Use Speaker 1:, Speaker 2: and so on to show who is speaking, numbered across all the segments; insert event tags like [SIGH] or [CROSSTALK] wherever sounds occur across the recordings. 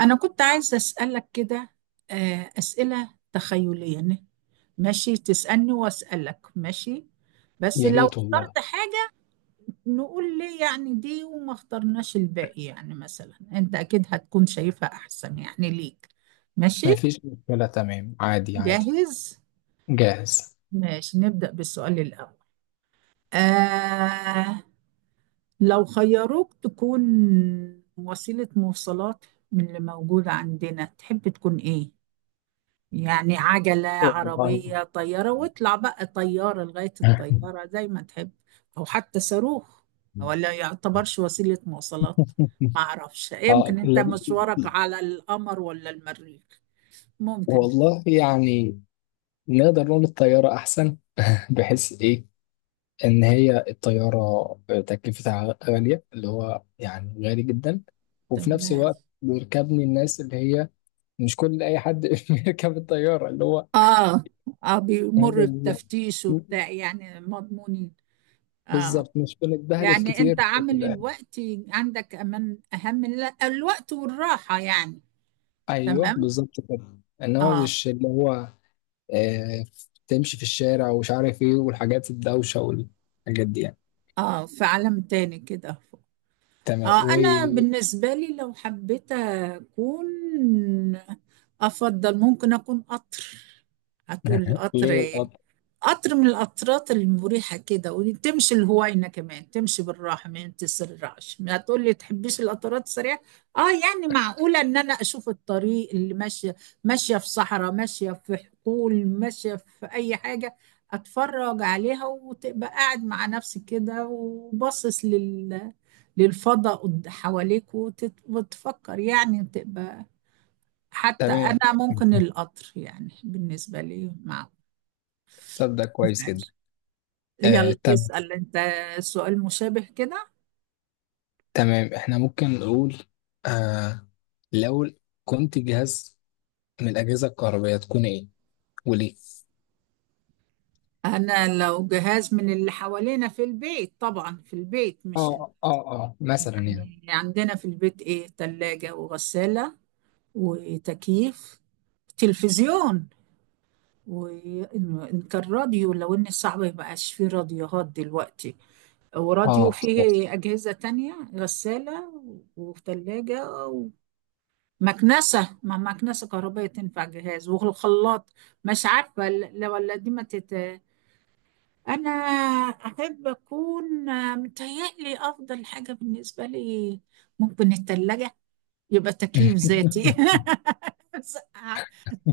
Speaker 1: أنا كنت عايزة أسألك كده، آه، أسئلة تخيلية ماشي. تسألني وأسألك. ماشي، بس
Speaker 2: يا
Speaker 1: لو
Speaker 2: ريت والله.
Speaker 1: اخترت حاجة نقول ليه يعني دي وما اخترناش الباقي. يعني مثلا أنت أكيد هتكون شايفها أحسن يعني ليك.
Speaker 2: ما
Speaker 1: ماشي.
Speaker 2: فيش مشكلة، تمام، عادي عادي.
Speaker 1: جاهز.
Speaker 2: جاهز.
Speaker 1: ماشي نبدأ بالسؤال الأول. آه، لو خيروك تكون وسيلة مواصلات من اللي موجودة عندنا تحب تكون إيه؟ يعني عجلة،
Speaker 2: والله
Speaker 1: عربية، طيارة، واطلع بقى طيارة لغاية
Speaker 2: [LAUGHS]
Speaker 1: الطيارة زي ما تحب. أو حتى صاروخ، ولا يعتبرش وسيلة مواصلات. ما أعرفش، يمكن
Speaker 2: اه
Speaker 1: أنت
Speaker 2: لا-
Speaker 1: مشوارك على القمر ولا المريخ، ممكن.
Speaker 2: والله يعني نقدر نقول الطيارة أحسن، بحيث إيه؟ إن هي الطيارة تكلفتها غالية، اللي هو يعني غالي جدا. وفي نفس
Speaker 1: تمام.
Speaker 2: الوقت بيركبني الناس اللي هي مش كل أي حد [LAUGHS] بيركب الطيارة، اللي هو
Speaker 1: آه. آه بيمر
Speaker 2: [LAUGHS]
Speaker 1: بتفتيش وبتاع، يعني مضمونين. آه.
Speaker 2: بالظبط. مش بنتبهدل
Speaker 1: يعني
Speaker 2: كتير
Speaker 1: أنت
Speaker 2: في
Speaker 1: عامل الوقت عندك أمان أهم لا، الوقت والراحة يعني.
Speaker 2: أيوه،
Speaker 1: تمام.
Speaker 2: بالظبط كده، إنما
Speaker 1: آه.
Speaker 2: مش اللي هو. آه، تمشي في الشارع ومش عارف ايه، والحاجات الدوشة والحاجات دي يعني.
Speaker 1: آه في عالم تاني كده.
Speaker 2: تمام،
Speaker 1: اه انا
Speaker 2: وليه.
Speaker 1: بالنسبه لي لو حبيت اكون، افضل ممكن اكون قطر. هتقول لي قطر إيه؟
Speaker 2: القطر [LAUGHS]
Speaker 1: قطر من القطرات المريحة كده، وتمشي الهوينة، كمان تمشي بالراحة ما تسرعش. ما تقولي تحبيش القطرات السريعة. اه يعني معقولة ان انا اشوف الطريق اللي ماشية، ماشية في صحراء، ماشية في حقول، ماشية في اي حاجة. اتفرج عليها وتبقى قاعد مع نفسك كده وباصص لل، للفضاء حواليك وتفكر. يعني تبقى، حتى
Speaker 2: تمام،
Speaker 1: انا ممكن القطر يعني بالنسبة لي،
Speaker 2: طب ده كويس
Speaker 1: معقول.
Speaker 2: جدا. آه،
Speaker 1: يلا
Speaker 2: تمام
Speaker 1: اسأل انت. سؤال مشابه كده.
Speaker 2: تمام. احنا ممكن نقول، آه لو كنت جهاز من الأجهزة الكهربائية تكون ايه وليه؟
Speaker 1: انا لو جهاز من اللي حوالينا في البيت، طبعا في البيت مش
Speaker 2: اه اه اه، مثلا يعني،
Speaker 1: يعني عندنا في البيت ايه، تلاجة، وغسالة، وتكييف، تلفزيون، وإن كان راديو، لو إن صعب مبقاش فيه راديوهات دلوقتي، وراديو،
Speaker 2: اه بالظبط
Speaker 1: فيه أجهزة تانية، غسالة، وثلاجة، مكنسة، ما مكنسة كهربائية تنفع جهاز، والخلاط. مش عارفة لو ولا دي ما تت... أنا أحب أكون، آه، متهيألي أفضل حاجة بالنسبة لي ممكن التلاجة. يبقى تكييف ذاتي. [LAUGHS] بس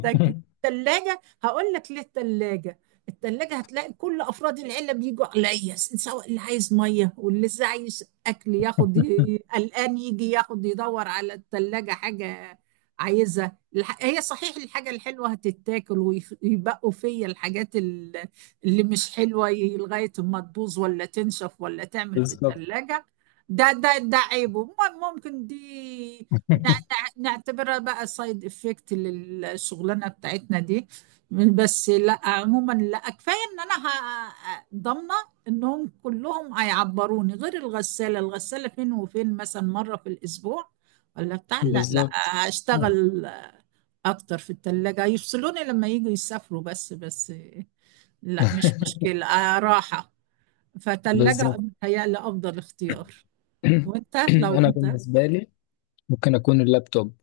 Speaker 1: تج- تلاجة. هقول لك ليه التلاجة. التلاجة هتلاقي كل أفراد العيلة بيجوا عليا، سواء اللي عايز مية واللي لسه عايز أكل ياخد، قلقان يجي ياخد يدور على التلاجة حاجة عايزها. هي صحيح الحاجة الحلوة هتتاكل، ويبقوا فيا الحاجات اللي مش حلوة، لغاية ما تبوظ ولا تنشف ولا تعمل في التلاجة. ده عيبه. ممكن دي
Speaker 2: [LAUGHS]
Speaker 1: نعتبرها بقى سايد افكت للشغلانه بتاعتنا دي. بس لا عموما، لا كفايه ان انا ضامنه انهم كلهم هيعبروني، غير الغساله فين وفين، مثلا مره في الاسبوع، ولا بتاع، لا لا،
Speaker 2: بالظبط [LAUGHS] بالظبط [LAUGHS]
Speaker 1: هشتغل اكتر في الثلاجه. يفصلوني لما يجوا يسافروا، بس لا مش مشكله، آه، راحه. فتلاجة
Speaker 2: بالظبط.
Speaker 1: متهيألي افضل اختيار.
Speaker 2: [CLEARS THROAT]
Speaker 1: وانت
Speaker 2: [COUGHS]
Speaker 1: لو
Speaker 2: انا
Speaker 1: انت.
Speaker 2: بالنسبه لي ممكن اكون اللابتوب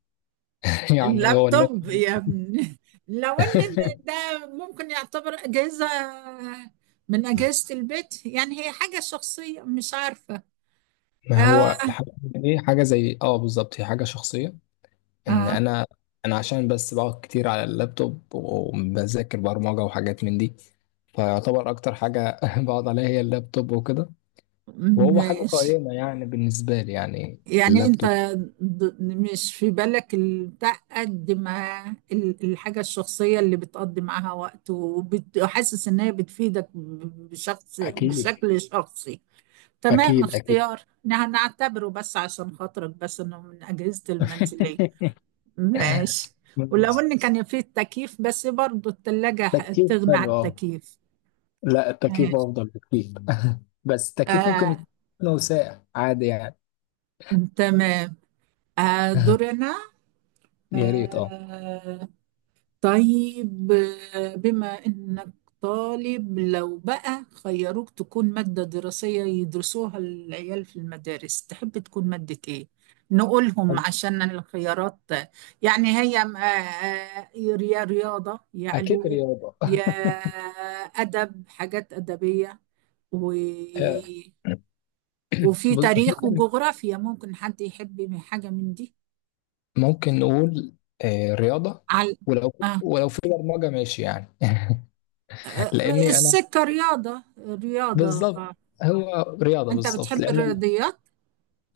Speaker 2: [LAUGHS] يعني هو اللاب
Speaker 1: اللابتوب يا ابني! لو ان
Speaker 2: [LAUGHS]
Speaker 1: ده ممكن يعتبر اجهزه من اجهزه البيت. يعني هي حاجه شخصيه مش عارفه.
Speaker 2: ما
Speaker 1: اه
Speaker 2: هو الحاجة دي حاجة زي، بالظبط، هي حاجة شخصية. ان
Speaker 1: اه
Speaker 2: انا عشان بس بقعد كتير على اللابتوب وبذاكر برمجة وحاجات من دي، فيعتبر اكتر حاجة [LAUGHS] بقعد عليها هي اللابتوب وكده. وهو حاجة
Speaker 1: ماشي،
Speaker 2: قائمة يعني بالنسبة لي، يعني
Speaker 1: يعني انت
Speaker 2: اللابتوب.
Speaker 1: مش في بالك البتاع قد ما الحاجه الشخصيه اللي بتقضي معاها وقت وحاسس ان هي بتفيدك بشخص
Speaker 2: اكيد
Speaker 1: بشكل شخصي. تمام،
Speaker 2: اكيد اكيد
Speaker 1: اختيار نعتبره بس عشان خاطرك، بس انه من اجهزه المنزليه.
Speaker 2: [LAUGHS]
Speaker 1: ماشي. ولو
Speaker 2: بس
Speaker 1: ان كان فيه التكييف، بس برضو التلاجة
Speaker 2: تكييف
Speaker 1: تغنى عن
Speaker 2: حلو اه.
Speaker 1: التكييف.
Speaker 2: لا، التكييف
Speaker 1: ماشي.
Speaker 2: افضل بكتير [LAUGHS] بس التكييف
Speaker 1: آه
Speaker 2: ممكن يكون ساقع عادي يعني
Speaker 1: تمام. آه
Speaker 2: [LAUGHS]
Speaker 1: دورنا.
Speaker 2: يا ريت اه.
Speaker 1: آه. طيب، آه، بما إنك طالب، لو بقى خيروك تكون مادة دراسية يدرسوها العيال في المدارس تحب تكون مادة إيه؟ نقولهم عشان الخيارات يعني، هي آه، آه، يا رياضة، يا
Speaker 2: أكيد
Speaker 1: علوم،
Speaker 2: رياضة
Speaker 1: يا أدب، حاجات أدبية، و...
Speaker 2: آه.
Speaker 1: وفي
Speaker 2: بص
Speaker 1: تاريخ
Speaker 2: ممكن
Speaker 1: وجغرافيا. ممكن حد يحب من حاجة من دي.
Speaker 2: نقول، رياضة.
Speaker 1: على
Speaker 2: ولو
Speaker 1: آه.
Speaker 2: ولو في برمجة ماشي يعني
Speaker 1: آه،
Speaker 2: [LAUGHS]
Speaker 1: آه،
Speaker 2: لأني أنا
Speaker 1: السكة رياضة. رياضة
Speaker 2: بالظبط،
Speaker 1: آه.
Speaker 2: هو رياضة
Speaker 1: أنت
Speaker 2: بالظبط
Speaker 1: بتحب
Speaker 2: لأن،
Speaker 1: الرياضيات؟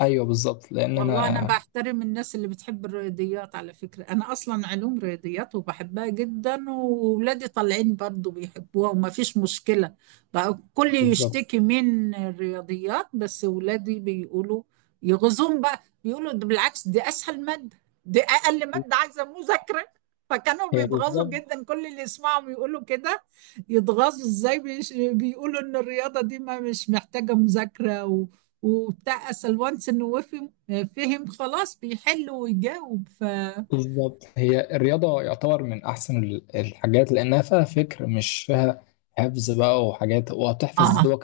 Speaker 2: أيوه بالظبط لأن
Speaker 1: والله أنا
Speaker 2: أنا
Speaker 1: بحترم الناس اللي بتحب الرياضيات على فكرة. أنا أصلا علوم رياضيات وبحبها جدا، وولادي طالعين برضو بيحبوها وما فيش مشكلة. بقى الكل
Speaker 2: بالظبط.
Speaker 1: يشتكي من الرياضيات، بس ولادي بيقولوا، يغزون بقى بيقولوا ده بالعكس دي أسهل مادة، دي أقل مادة عايزة مذاكرة. فكانوا
Speaker 2: هي
Speaker 1: بيتغاظوا
Speaker 2: بالظبط
Speaker 1: جدا كل اللي يسمعهم يقولوا كده. يتغاظوا إزاي، بيقولوا إن الرياضة دي ما مش محتاجة مذاكرة، و... وبتاع أسأل وانس إنه، وفي فهم خلاص بيحل ويجاوب. ف
Speaker 2: بالظبط. هي الرياضة يعتبر من أحسن الحاجات، لأنها فيها فكر، مش فيها حفظ بقى وحاجات. وبتحفظ
Speaker 1: آه.
Speaker 2: دوك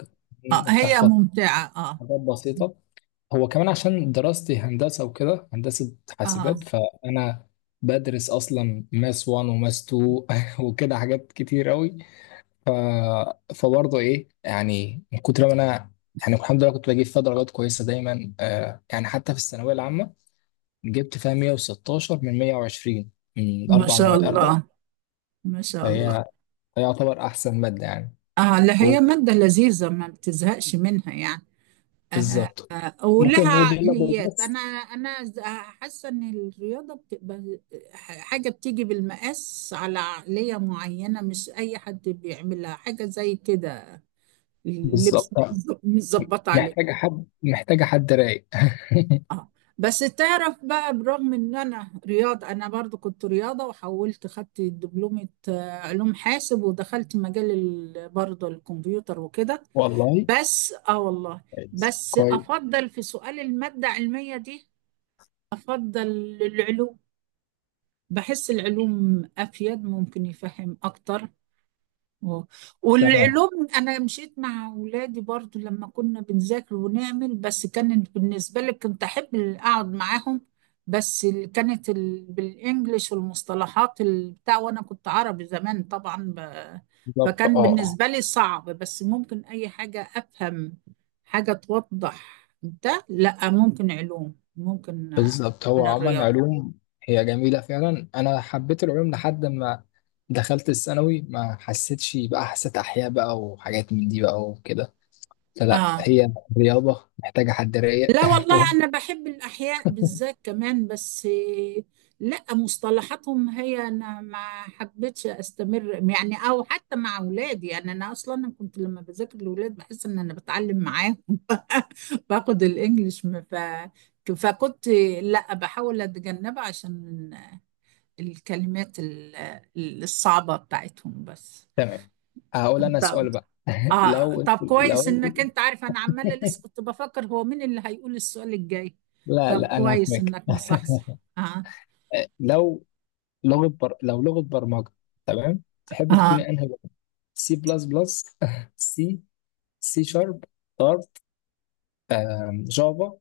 Speaker 1: اه
Speaker 2: التمرين،
Speaker 1: هي
Speaker 2: وبتحفظ
Speaker 1: ممتعة اه.
Speaker 2: حاجات بسيطة. هو كمان عشان دراستي هندسة وكده، هندسة
Speaker 1: اه،
Speaker 2: حاسبات، فأنا بدرس أصلا ماس 1 وماس 2 [LAUGHS] وكده حاجات كتير أوي. ف... فبرضه إيه يعني، من كتر ما أنا يعني الحمد لله كنت بجيب فيها درجات كويسة دايما، آه، يعني حتى في الثانوية العامة جبت فيها 116 من 120 من
Speaker 1: ما
Speaker 2: أربع
Speaker 1: شاء
Speaker 2: مواد أربع.
Speaker 1: الله ما شاء الله.
Speaker 2: فهي يعتبر أحسن مادة يعني.
Speaker 1: اه لا،
Speaker 2: و-
Speaker 1: هي مادة لذيذة ما بتزهقش منها يعني. آه.
Speaker 2: بالظبط. ممكن
Speaker 1: ولها
Speaker 2: نقول يلا
Speaker 1: عقليات. انا
Speaker 2: بس.
Speaker 1: حاسة ان الرياضة بتبقى حاجة بتيجي بالمقاس على عقلية معينة، مش اي حد بيعملها. حاجة زي كده، لبس
Speaker 2: بالظبط
Speaker 1: متظبط عليه.
Speaker 2: محتاجة حد رايق [LAUGHS]
Speaker 1: اه. بس تعرف بقى، برغم ان انا رياضة، انا برضو كنت رياضة وحولت، خدت دبلومة، آه، علوم حاسب، ودخلت مجال برضو الكمبيوتر وكده.
Speaker 2: والله،
Speaker 1: بس اه والله.
Speaker 2: كويس
Speaker 1: بس
Speaker 2: كويس،
Speaker 1: افضل في سؤال المادة العلمية دي، افضل العلوم. بحس العلوم افيد، ممكن يفهم اكتر. اه.
Speaker 2: تمام
Speaker 1: والعلوم انا مشيت مع اولادي برضو لما كنا بنذاكر ونعمل. بس كانت بالنسبه لي كنت احب اقعد معاهم. بس كانت ال... بالانجلش والمصطلحات بتاع، وانا كنت عربي زمان طبعا ب...
Speaker 2: بالظبط. اه
Speaker 1: فكان
Speaker 2: اه.
Speaker 1: بالنسبه لي صعب. بس ممكن اي حاجه افهم حاجه توضح ده، لا ممكن علوم. ممكن، آه،
Speaker 2: بالظبط
Speaker 1: عن
Speaker 2: هو عموما
Speaker 1: الرياضه.
Speaker 2: علوم. هي جميلة فعلا، أنا حبيت العلوم لحد ما دخلت الثانوي، ما حسيتش بقى، حسيت أحياء بقى وحاجات من دي بقى وكده. فلا،
Speaker 1: اه
Speaker 2: هي رياضة محتاجة حد رايق
Speaker 1: لا
Speaker 2: [LAUGHS]
Speaker 1: والله،
Speaker 2: و-
Speaker 1: أنا بحب الأحياء بالذات كمان، بس لا مصطلحاتهم، هي أنا ما حبيتش أستمر يعني، أو حتى مع أولادي. يعني أنا أصلا، أنا كنت لما بذاكر لأولاد بحس إن أنا بتعلم معاهم. [LAUGHS] باخد الإنجليش، ما ف... فكنت لا، بحاول أتجنبها عشان الكلمات الصعبة بتاعتهم بس.
Speaker 2: تمام. هقول أنا سؤال بقى [LAUGHS]
Speaker 1: اه طب
Speaker 2: لو
Speaker 1: كويس
Speaker 2: أنت
Speaker 1: انك انت عارف، انا عمالة
Speaker 2: [LAUGHS]
Speaker 1: لسه كنت بفكر هو مين اللي هيقول السؤال الجاي.
Speaker 2: لا
Speaker 1: طب
Speaker 2: لا، أنا
Speaker 1: كويس
Speaker 2: هفهمك
Speaker 1: انك
Speaker 2: [LAUGHS]
Speaker 1: مصحصح. اه.
Speaker 2: لو لو لغة برمجة، تمام، تحب
Speaker 1: اه.
Speaker 2: تكوني أنهي لغة؟ C++، سي [LAUGHS] C#، دارت، جافا،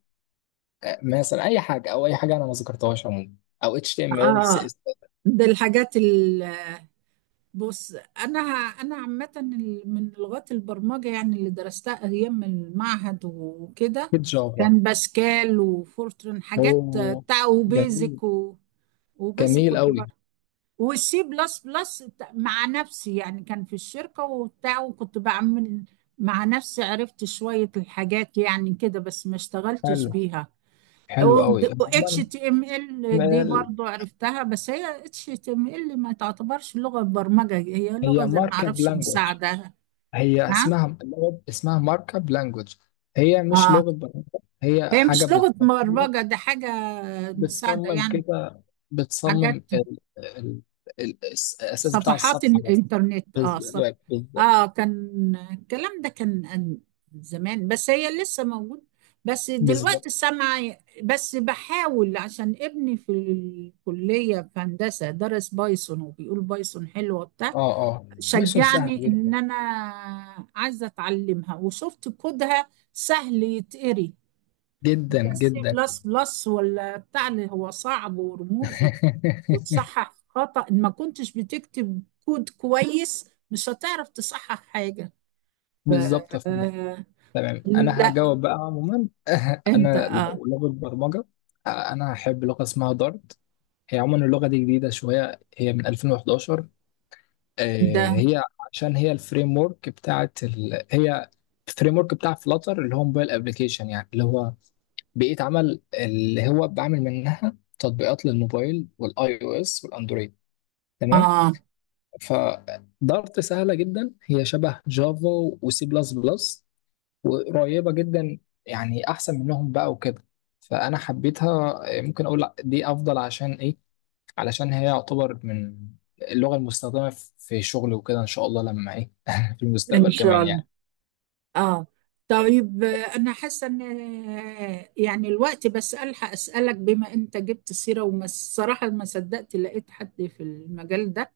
Speaker 2: آه، مثلا اي حاجه او اي حاجه انا ما ذكرتهاش عموما. او HTML، سي
Speaker 1: اه.
Speaker 2: اس اس،
Speaker 1: ده الحاجات ال، بص، انا انا عامة، من لغات البرمجة، يعني اللي درستها ايام المعهد وكده،
Speaker 2: اكيد جافا.
Speaker 1: كان باسكال وفورترن، حاجات
Speaker 2: اوه،
Speaker 1: بتاع،
Speaker 2: جميل،
Speaker 1: وبيزك، و... وبيزك
Speaker 2: جميل
Speaker 1: كنت،
Speaker 2: قوي.
Speaker 1: والسي بلس بلس، مع نفسي يعني كان في الشركة وبتاع وكنت بعمل، مع نفسي عرفت شوية الحاجات يعني كده، بس ما اشتغلتش
Speaker 2: حلو،
Speaker 1: بيها.
Speaker 2: حلو
Speaker 1: و
Speaker 2: قوي
Speaker 1: اتش
Speaker 2: عموما.
Speaker 1: تي ام ال دي
Speaker 2: ال-
Speaker 1: برضو عرفتها. بس هي اتش تي ام ال ما تعتبرش لغة برمجة، هي لغة
Speaker 2: هي
Speaker 1: زي ما
Speaker 2: ماركب
Speaker 1: اعرفش
Speaker 2: لانجوج.
Speaker 1: مساعدة.
Speaker 2: هي
Speaker 1: نعم.
Speaker 2: اسمها اللغة، اسمها ماركب لانجوج، هي مش
Speaker 1: اه،
Speaker 2: لغة برمجة. هي
Speaker 1: هي
Speaker 2: حاجة
Speaker 1: مش لغة
Speaker 2: بتصمم
Speaker 1: برمجة
Speaker 2: لك،
Speaker 1: دي، حاجة مساعدة
Speaker 2: بتصمم
Speaker 1: يعني،
Speaker 2: كده،
Speaker 1: حاجات،
Speaker 2: بتصمم ال ال ال الأساس بتاع
Speaker 1: صفحات
Speaker 2: الصفحة بس.
Speaker 1: الانترنت.
Speaker 2: بز-
Speaker 1: اه صف،
Speaker 2: بالظبط
Speaker 1: اه كان الكلام ده كان زمان، بس هي لسه موجود. بس دلوقتي
Speaker 2: بالظبط.
Speaker 1: السمع. بس بحاول عشان ابني في الكلية في هندسة درس بايثون وبيقول بايثون حلوة بتاع،
Speaker 2: اه اه، ميشن سهل
Speaker 1: شجعني ان
Speaker 2: جدا
Speaker 1: انا عايزة اتعلمها، وشفت كودها سهل يتقري.
Speaker 2: جدا
Speaker 1: بس سي
Speaker 2: جدا
Speaker 1: بلس بلس ولا بتاع اللي هو صعب ورموز،
Speaker 2: [LAUGHS]
Speaker 1: وتصحح خطأ إن ما كنتش بتكتب كود كويس مش هتعرف تصحح حاجة. ف...
Speaker 2: بالظبط يا فندم. تمام، انا
Speaker 1: لا
Speaker 2: هجاوب بقى عموما [LAUGHS]
Speaker 1: انت
Speaker 2: انا
Speaker 1: اه.
Speaker 2: لو لغه برمجه، آه، انا هحب لغه اسمها دارت. هي عموما اللغه دي جديده شويه، هي من 2011.
Speaker 1: ده.
Speaker 2: آه، هي عشان هي الفريم ورك بتاعت هي الفريم ورك بتاع فلاتر، اللي هو موبايل ابلكيشن يعني، اللي هو بيئه عمل، اللي هو بعمل منها تطبيقات للموبايل والاي او اس والاندرويد. تمام.
Speaker 1: اه
Speaker 2: فدارت سهلة جدا، هي شبه جافا وسي بلس بلس، وقريبة جدا، يعني أحسن منهم بقى وكده. فأنا حبيتها. ممكن أقول لأ، دي أفضل، عشان إيه؟ علشان هي يعتبر من اللغة المستخدمة في شغلي وكده، إن شاء الله لما إيه [LAUGHS] في
Speaker 1: ان
Speaker 2: المستقبل
Speaker 1: شاء
Speaker 2: كمان
Speaker 1: الله.
Speaker 2: يعني.
Speaker 1: اه، طيب، آه، انا حاسه ان آه، يعني الوقت بس الحق اسالك، بما انت جبت سيره، وما الصراحه ما صدقت لقيت حد في المجال ده.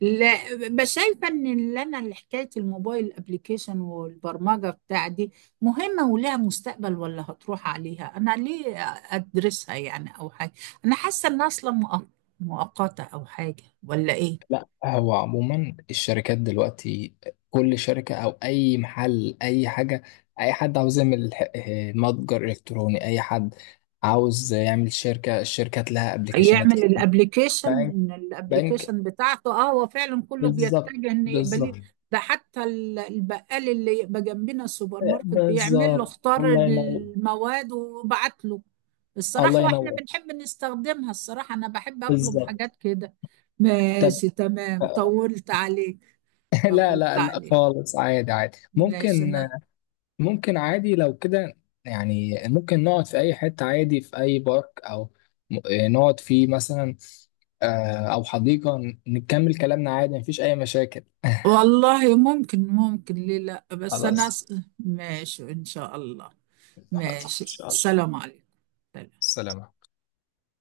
Speaker 1: لا، بس شايفه ان اللي انا، اللي حكايه الموبايل ابلكيشن والبرمجه بتاع دي، مهمه ولها مستقبل، ولا هتروح عليها انا ليه ادرسها يعني، او حاجه. انا حاسه انها اصلا مؤقته، او حاجه، ولا ايه؟
Speaker 2: لا، هو عموما الشركات دلوقتي كل شركة أو أي محل، أي حاجة. أي حد عاوز يعمل متجر إلكتروني. أي حد عاوز يعمل شركة، الشركات لها أبليكيشنات
Speaker 1: يعمل
Speaker 2: كتير.
Speaker 1: الابليكيشن.
Speaker 2: بنك، بنك،
Speaker 1: الابليكيشن بتاعته، اه هو فعلا كله
Speaker 2: بالظبط
Speaker 1: بيتجه ان يقبليه.
Speaker 2: بالظبط.
Speaker 1: ده حتى البقال اللي يبقى جنبنا السوبر
Speaker 2: آه،
Speaker 1: ماركت بيعمل له،
Speaker 2: بالظبط،
Speaker 1: اختار
Speaker 2: الله ينور،
Speaker 1: المواد وبعت له.
Speaker 2: الله
Speaker 1: الصراحة واحنا
Speaker 2: ينور،
Speaker 1: بنحب نستخدمها. الصراحة انا بحب اطلب
Speaker 2: بالظبط.
Speaker 1: حاجات كده.
Speaker 2: طب
Speaker 1: ماشي، تمام.
Speaker 2: [LAUGHS]
Speaker 1: طولت عليك.
Speaker 2: لا
Speaker 1: طولت
Speaker 2: لا لا،
Speaker 1: عليك.
Speaker 2: خالص عادي عادي
Speaker 1: ماشي، انا
Speaker 2: ممكن عادي لو كده، يعني ممكن نقعد في أي حتة عادي، في أي بارك أو نقعد فيه مثلا، آه، أو حديقة. نكمل كلامنا عادي، مفيش أي مشاكل.
Speaker 1: والله ممكن، ممكن ليه لا. بس انا
Speaker 2: خلاص.
Speaker 1: ماشي، ان شاء الله.
Speaker 2: خلاص
Speaker 1: ماشي،
Speaker 2: ان شاء الله،
Speaker 1: السلام عليكم.
Speaker 2: السلام عليكم.